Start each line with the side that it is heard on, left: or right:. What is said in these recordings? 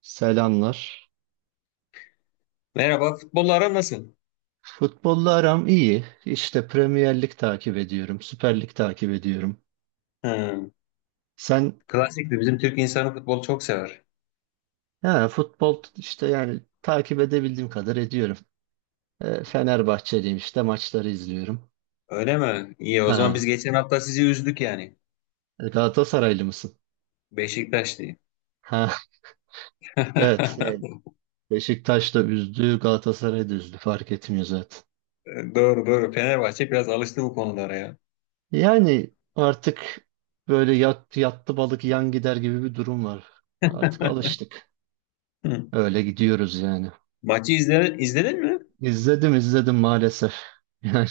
right: Selamlar.
left: Merhaba, futbollara nasıl?
right: Futbolla aram iyi. İşte Premier Lig takip ediyorum. Süper Lig takip ediyorum.
left: Hmm,
right: Sen
left: klasiktir. Bizim Türk insanı futbolu çok sever.
right: ha, futbol işte yani takip edebildiğim kadar ediyorum. E, Fenerbahçeliyim işte maçları izliyorum.
left: Öyle mi? İyi, o zaman
right: Ha,
left: biz geçen hafta sizi üzdük yani.
right: Galatasaraylı mısın?
left: Beşiktaş diye.
right: Ha, evet. Yani Beşiktaş da üzdü, Galatasaray da üzdü. Fark etmiyor zaten.
left: Doğru doğru. Fenerbahçe biraz alıştı bu konulara ya.
right: Yani artık böyle yattı balık yan gider gibi bir durum var. Artık alıştık.
left: Hı.
right: Öyle gidiyoruz yani.
left: Maçı izle, izledin mi?
right: İzledim izledim maalesef. Yani,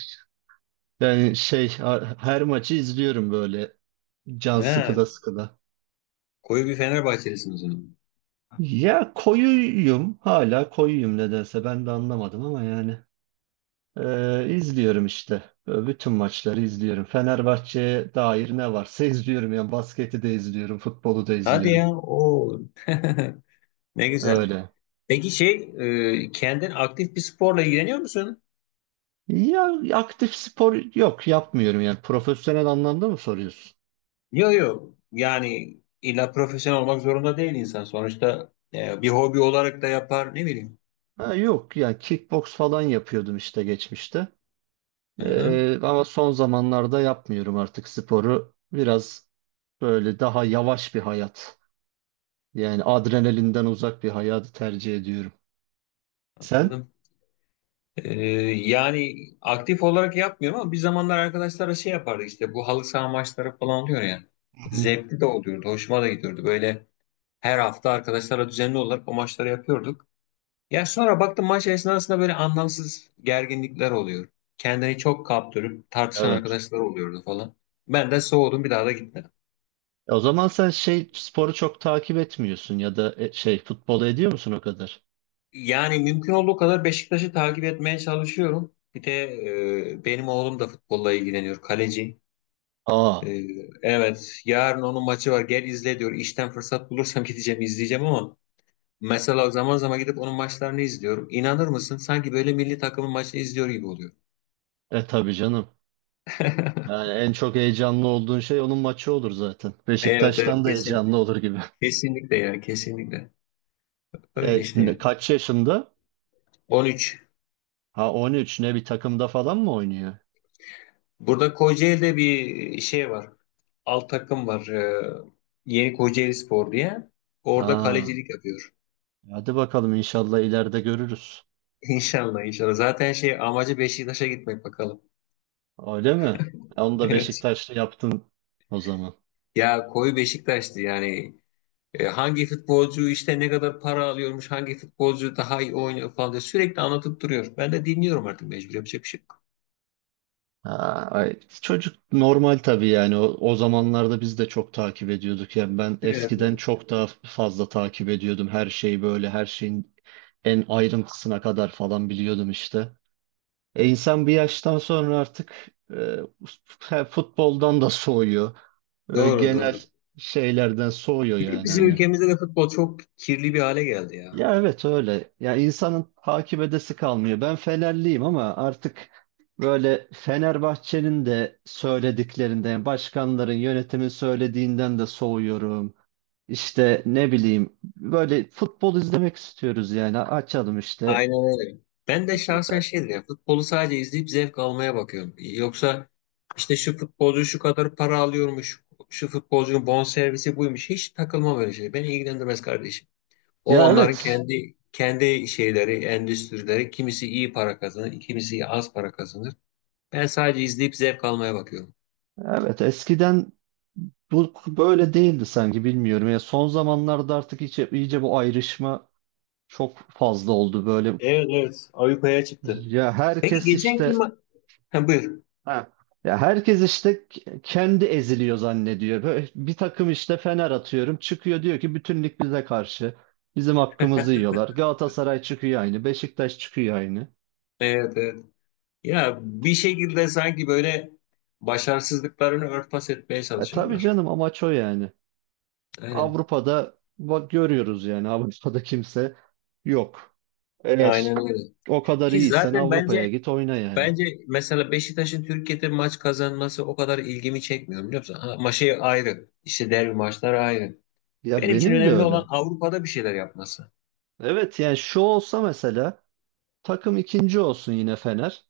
right: yani, her maçı izliyorum böyle can
left: Ha,
right: sıkıda sıkıda.
left: koyu bir Fenerbahçelisin o zaman.
right: Ya koyuyum hala koyuyum nedense ben de anlamadım ama yani izliyorum işte. Böyle bütün maçları izliyorum. Fenerbahçe'ye dair ne varsa izliyorum. Yani basketi de izliyorum, futbolu da
left: Hadi
right: izliyorum.
left: ya. O. Ne güzel.
right: Öyle.
left: Peki şey, kendin aktif bir sporla ilgileniyor musun?
right: Ya aktif spor yok yapmıyorum yani profesyonel anlamda mı soruyorsun?
left: Yok yok. Yani illa profesyonel olmak zorunda değil insan. Sonuçta bir hobi olarak da yapar ne bileyim.
right: Ha, yok yani kickbox falan yapıyordum işte geçmişte.
left: Hı-hı.
right: Ama son zamanlarda yapmıyorum artık sporu. Biraz böyle daha yavaş bir hayat. Yani adrenalinden uzak bir hayatı tercih ediyorum. Sen?
left: Anladım. E, yani aktif olarak yapmıyorum ama bir zamanlar arkadaşlara şey yapardık işte bu halı saha maçları falan oluyor ya.
right: Hı hı.
left: Zevkli de oluyordu. Hoşuma da gidiyordu. Böyle her hafta arkadaşlara düzenli olarak o maçları yapıyorduk. Ya sonra baktım maç esnasında böyle anlamsız gerginlikler oluyor. Kendini çok kaptırıp tartışan
right: Evet.
left: arkadaşlar oluyordu falan. Ben de soğudum bir daha da gitmedim.
right: O zaman sen şey sporu çok takip etmiyorsun ya da şey futbolu ediyor musun o kadar?
left: Yani mümkün olduğu kadar Beşiktaş'ı takip etmeye çalışıyorum. Bir de benim oğlum da futbolla ilgileniyor, kaleci.
right: Aa,
left: E, evet, yarın onun maçı var. Gel izle diyor. İşten fırsat bulursam gideceğim, izleyeceğim ama mesela zaman zaman gidip onun maçlarını izliyorum. İnanır mısın? Sanki böyle milli takımın maçını izliyor gibi oluyor.
right: e tabii canım. Yani en çok heyecanlı olduğun şey onun maçı olur zaten.
left: Evet, evet,
right: Beşiktaş'tan da
left: kesin,
right: heyecanlı olur gibi.
left: kesinlikle ya, kesinlikle. Öyle
right: E,
left: işte ya.
right: kaç yaşında?
left: 13.
right: Ha, 13, ne bir takımda falan mı oynuyor?
left: Burada Kocaeli'de bir şey var. Alt takım var. Yeni Kocaeli Spor diye. Orada
right: Aa.
left: kalecilik yapıyor.
right: Hadi bakalım inşallah ileride görürüz.
left: İnşallah inşallah. Zaten şey amacı Beşiktaş'a gitmek bakalım.
right: Öyle mi? E, onu da
left: Evet.
right: Beşiktaş'ta yaptın o zaman.
left: Ya koyu Beşiktaş'tı yani. E, hangi futbolcu işte ne kadar para alıyormuş, hangi futbolcu daha iyi oynuyor falan diye sürekli anlatıp duruyor. Ben de dinliyorum artık mecbur yapacak bir şey yok.
right: Ha, ay, çocuk normal tabii yani o zamanlarda biz de çok takip ediyorduk. Yani ben
left: Evet,
right: eskiden
left: evet.
right: çok daha fazla takip ediyordum her şeyi, böyle her şeyin en ayrıntısına kadar falan biliyordum işte. E, insan bir yaştan sonra artık futboldan da soğuyor. E,
left: Doğru
right: genel
left: doğru.
right: şeylerden soğuyor
left: Bir de
right: yani
left: bizim
right: hani.
left: ülkemizde de futbol çok kirli bir hale geldi ya.
right: Ya evet öyle. Ya insanın takip edesi kalmıyor. Ben Fenerliyim ama artık böyle Fenerbahçe'nin de söylediklerinden, başkanların, yönetimin söylediğinden de soğuyorum. İşte ne bileyim böyle futbol izlemek istiyoruz yani, açalım işte.
left: Aynen öyle. Ben de şahsen şeydir ya futbolu sadece izleyip zevk almaya bakıyorum. Yoksa işte şu futbolcu şu kadar para alıyormuş, şu futbolcunun bonservisi buymuş. Hiç takılmam öyle şey. Beni ilgilendirmez kardeşim. O
right: Ya
left: onların
right: evet.
left: kendi kendi şeyleri, endüstrileri. Kimisi iyi para kazanır, kimisi az para kazanır. Ben sadece izleyip zevk almaya bakıyorum.
right: Evet eskiden bu böyle değildi sanki, bilmiyorum. Ya son zamanlarda artık iyice, iyice bu ayrışma çok fazla oldu böyle.
left: Evet evet. Avrupa'ya çıktı.
right: Ya
left: Peki
right: herkes
left: geçenki
right: işte.
left: ma... Ha, buyur.
right: Ha. Ya herkes işte kendi eziliyor zannediyor. Böyle bir takım işte Fener atıyorum çıkıyor diyor ki bütünlük bize karşı. Bizim hakkımızı yiyorlar. Galatasaray çıkıyor aynı. Beşiktaş çıkıyor aynı.
left: Evet evet. Ya bir şekilde sanki böyle başarısızlıklarını örtbas etmeye
right: E tabii
left: çalışıyorlar.
right: canım, amaç o yani.
left: Aynen.
right: Avrupa'da bak görüyoruz yani, Avrupa'da kimse yok. Eğer
left: Aynen öyle.
right: o kadar
left: Ki
right: iyiysen
left: zaten
right: Avrupa'ya
left: bence
right: git oyna yani.
left: bence mesela Beşiktaş'ın Türkiye'de maç kazanması o kadar ilgimi çekmiyor biliyor musun? Ha, Maçı ayrı. İşte derbi maçları ayrı.
right: Ya
left: Benim için
right: benim de
left: önemli
right: öyle.
left: olan Avrupa'da bir şeyler yapması.
right: Evet yani şu olsa mesela, takım ikinci olsun yine Fener.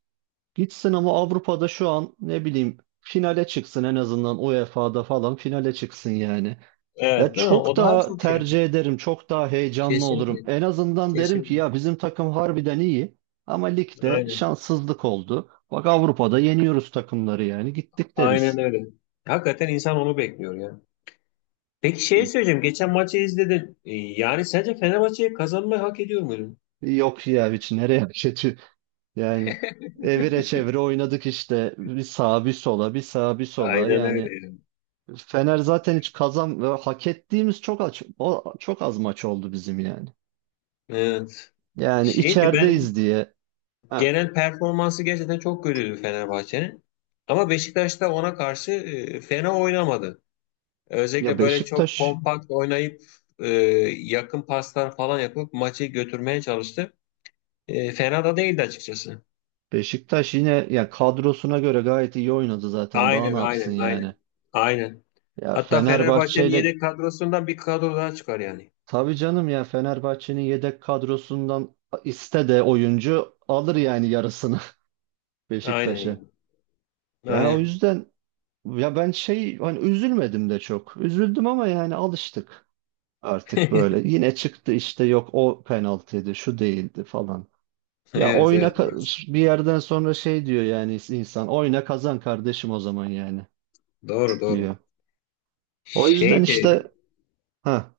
right: Gitsin ama Avrupa'da şu an ne bileyim finale çıksın, en azından UEFA'da falan finale çıksın yani. Ya
left: Evet değil mi?
right: çok
left: O daha
right: daha
left: çok şey.
right: tercih ederim, çok daha heyecanlı olurum.
left: Kesinlikle.
right: En azından derim ki
left: Kesinlikle.
right: ya bizim takım harbiden iyi ama ligde
left: Aynen.
right: şanssızlık oldu. Bak Avrupa'da yeniyoruz takımları yani, gittik
left: Aynen
right: deriz.
left: öyle. Hakikaten insan onu bekliyor ya. Peki şey
right: E,
left: söyleyeceğim. Geçen maçı izledin. E, yani sence Fenerbahçe kazanmayı hak ediyor mu?
right: yok ya, hiç nereye kötü yani, evire çevire oynadık işte, bir sağa bir sola, bir sağa bir sola
left: Aynen
right: yani.
left: öyle.
right: Fener zaten hiç kazan ve hak ettiğimiz çok çok az maç oldu bizim yani.
left: Evet.
right: Yani
left: Şeydi ben
right: içerideyiz diye. Ha.
left: genel performansı gerçekten çok kötüydü Fenerbahçe'nin. Ama Beşiktaş da ona karşı fena oynamadı.
right: Ya
left: Özellikle böyle çok
right: Beşiktaş
left: kompakt oynayıp e, yakın paslar falan yapıp maçı götürmeye çalıştı. E, fena da değildi açıkçası.
right: Beşiktaş yine ya kadrosuna göre gayet iyi oynadı zaten. Daha ne
left: Aynen
right: yapsın
left: aynen
right: yani?
left: aynen. Aynen.
right: Ya
left: Hatta
right: Fenerbahçe
left: Fenerbahçe'nin
right: ile
left: yedek kadrosundan bir kadro daha çıkar yani.
right: tabii canım, ya Fenerbahçe'nin yedek kadrosundan iste de oyuncu alır yani, yarısını
left: Aynen
right: Beşiktaş'a.
left: iyi.
right: Ya o
left: Aynen.
right: yüzden ya ben şey hani üzülmedim de çok. Üzüldüm ama yani alıştık. Artık böyle yine çıktı işte, yok o penaltıydı, şu değildi falan. Ya
left: Evet
right: oyna
left: evet. Maalesef.
right: bir yerden sonra şey diyor yani insan, oyna kazan kardeşim o zaman yani,
left: Doğru
right: diyor.
left: doğru.
right: O yüzden
left: Şeydi
right: işte, ha,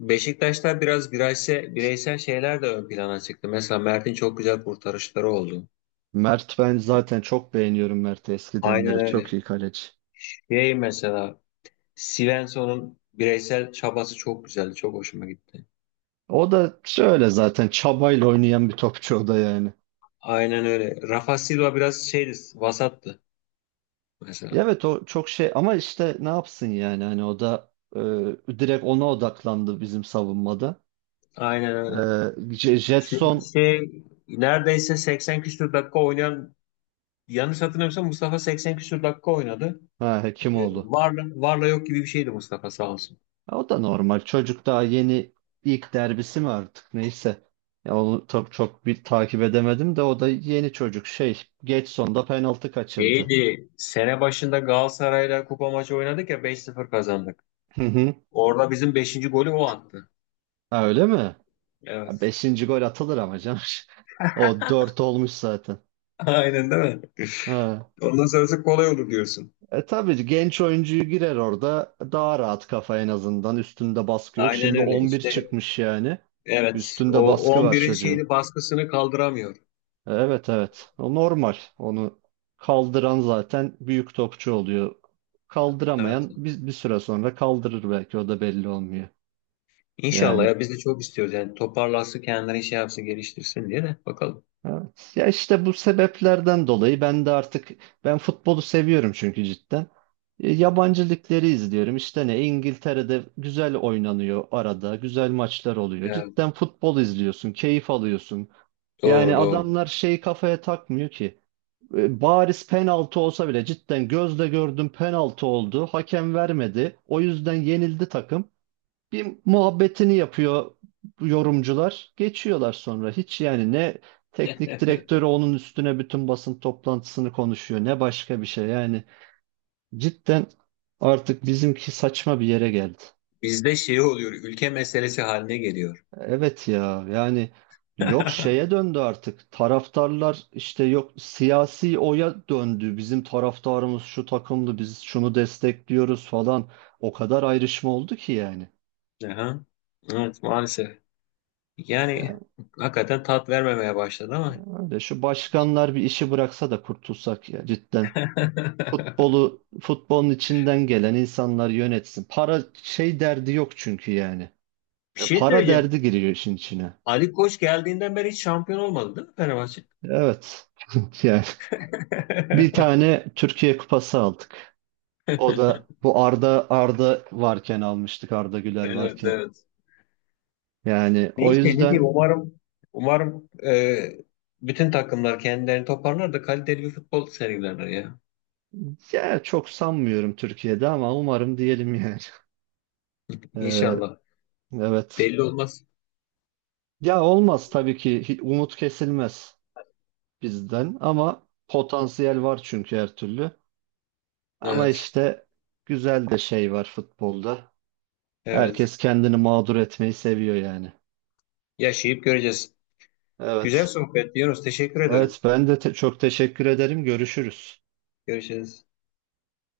left: Beşiktaş'ta biraz bireysel, bireysel şeyler de ön plana çıktı. Mesela Mert'in çok güzel kurtarışları oldu.
right: Mert, ben zaten çok beğeniyorum Mert'i, eskiden
left: Aynen
right: beri çok
left: öyle.
right: iyi kaleci.
left: Şey mesela Svensson'un bireysel çabası çok güzeldi. Çok hoşuma gitti.
right: O da şöyle zaten çabayla oynayan bir topçu o da yani.
left: Aynen öyle. Rafa Silva biraz şeydi, vasattı
right: Ya
left: mesela.
right: evet o çok şey, ama işte ne yapsın yani hani, o da direkt ona odaklandı bizim savunmada.
left: Aynen öyle.
right: E,
left: Çünkü
right: Jetson,
left: şey neredeyse 80 küsur dakika oynayan yanlış hatırlamıyorsam Mustafa 80 küsur dakika oynadı.
right: ha, Hekimoğlu.
left: Varla, varla yok gibi bir şeydi Mustafa sağ olsun.
right: Ya o da normal. Çocuk daha yeni, ilk derbisi mi artık, neyse. Ya onu çok çok bir takip edemedim de, o da yeni çocuk şey, geç sonda penaltı kaçırdı.
left: İyiydi. Sene başında Galatasaray'la kupa maçı oynadık ya 5-0 kazandık.
right: Hı hı.
left: Orada bizim beşinci golü o attı.
right: Ha, öyle mi? Ya
left: Evet.
right: beşinci gol atılır ama canım. O dört olmuş zaten.
left: Aynen değil mi?
right: Ha.
left: Ondan sonrası kolay olur diyorsun.
right: E tabii, genç oyuncuyu girer orada daha rahat, kafa en azından üstünde baskı yok.
left: Aynen
right: Şimdi
left: öyle.
right: 11
left: İşte
right: çıkmış yani.
left: evet.
right: Üstünde
left: O
right: baskı
left: on
right: var
left: birin
right: çocuğun.
left: şeyini baskısını kaldıramıyor.
right: Evet, evet. O normal. Onu kaldıran zaten büyük topçu oluyor.
left: Evet.
right: Kaldıramayan
left: Evet.
right: biz, bir süre sonra kaldırır belki, o da belli olmuyor.
left: İnşallah
right: Yani
left: ya biz de çok istiyoruz yani toparlasın kendini şey yapsın geliştirsin diye de bakalım.
right: evet. Ya işte bu sebeplerden dolayı ben de artık, ben futbolu seviyorum çünkü cidden. E, yabancı ligleri izliyorum. İşte ne İngiltere'de güzel oynanıyor arada. Güzel maçlar oluyor.
left: Evet.
right: Cidden futbol izliyorsun, keyif alıyorsun. Yani
left: Doğru doğru.
right: adamlar şey kafaya takmıyor ki. E, bariz penaltı olsa bile, cidden gözle gördüm penaltı oldu. Hakem vermedi. O yüzden yenildi takım. Bir muhabbetini yapıyor yorumcular. Geçiyorlar sonra. Hiç yani ne teknik direktörü onun üstüne bütün basın toplantısını konuşuyor, ne başka bir şey. Yani cidden artık bizimki saçma bir yere geldi.
left: Bizde şey oluyor ülke meselesi haline geliyor.
right: Evet ya yani, yok şeye döndü artık taraftarlar, işte yok siyasi oya döndü bizim taraftarımız, şu takımdı, biz şunu destekliyoruz falan, o kadar ayrışma oldu ki yani.
left: Aha. Evet maalesef. Yani
right: Yani
left: hakikaten tat vermemeye başladı ama
right: öyle, şu başkanlar bir işi bıraksa da kurtulsak ya cidden, futbolu futbolun içinden gelen insanlar yönetsin, para şey derdi yok çünkü yani.
left: bir
right: E,
left: şey
right: para
left: söyleyeceğim.
right: derdi giriyor işin içine,
left: Ali Koç geldiğinden beri hiç şampiyon olmadı değil mi Fenerbahçe?
right: evet. Yani bir tane Türkiye Kupası aldık. O da bu Arda varken almıştık, Arda Güler
left: Evet
right: varken.
left: evet.
right: Yani o
left: Neyse ne
right: yüzden
left: diyeyim umarım umarım bütün takımlar kendilerini toparlar da kaliteli bir futbol sergilerler ya.
right: ya, çok sanmıyorum Türkiye'de ama umarım diyelim yani. Ee,
left: İnşallah.
right: evet.
left: Belli olmaz.
right: Ya olmaz tabii ki, umut kesilmez bizden, ama potansiyel var çünkü her türlü. Ama
left: Evet.
right: işte güzel de şey var futbolda.
left: Evet.
right: Herkes kendini mağdur etmeyi seviyor yani.
left: Yaşayıp göreceğiz. Güzel
right: Evet.
left: sohbet Yunus. Teşekkür ederim.
right: Evet ben de çok teşekkür ederim. Görüşürüz.
left: Görüşürüz.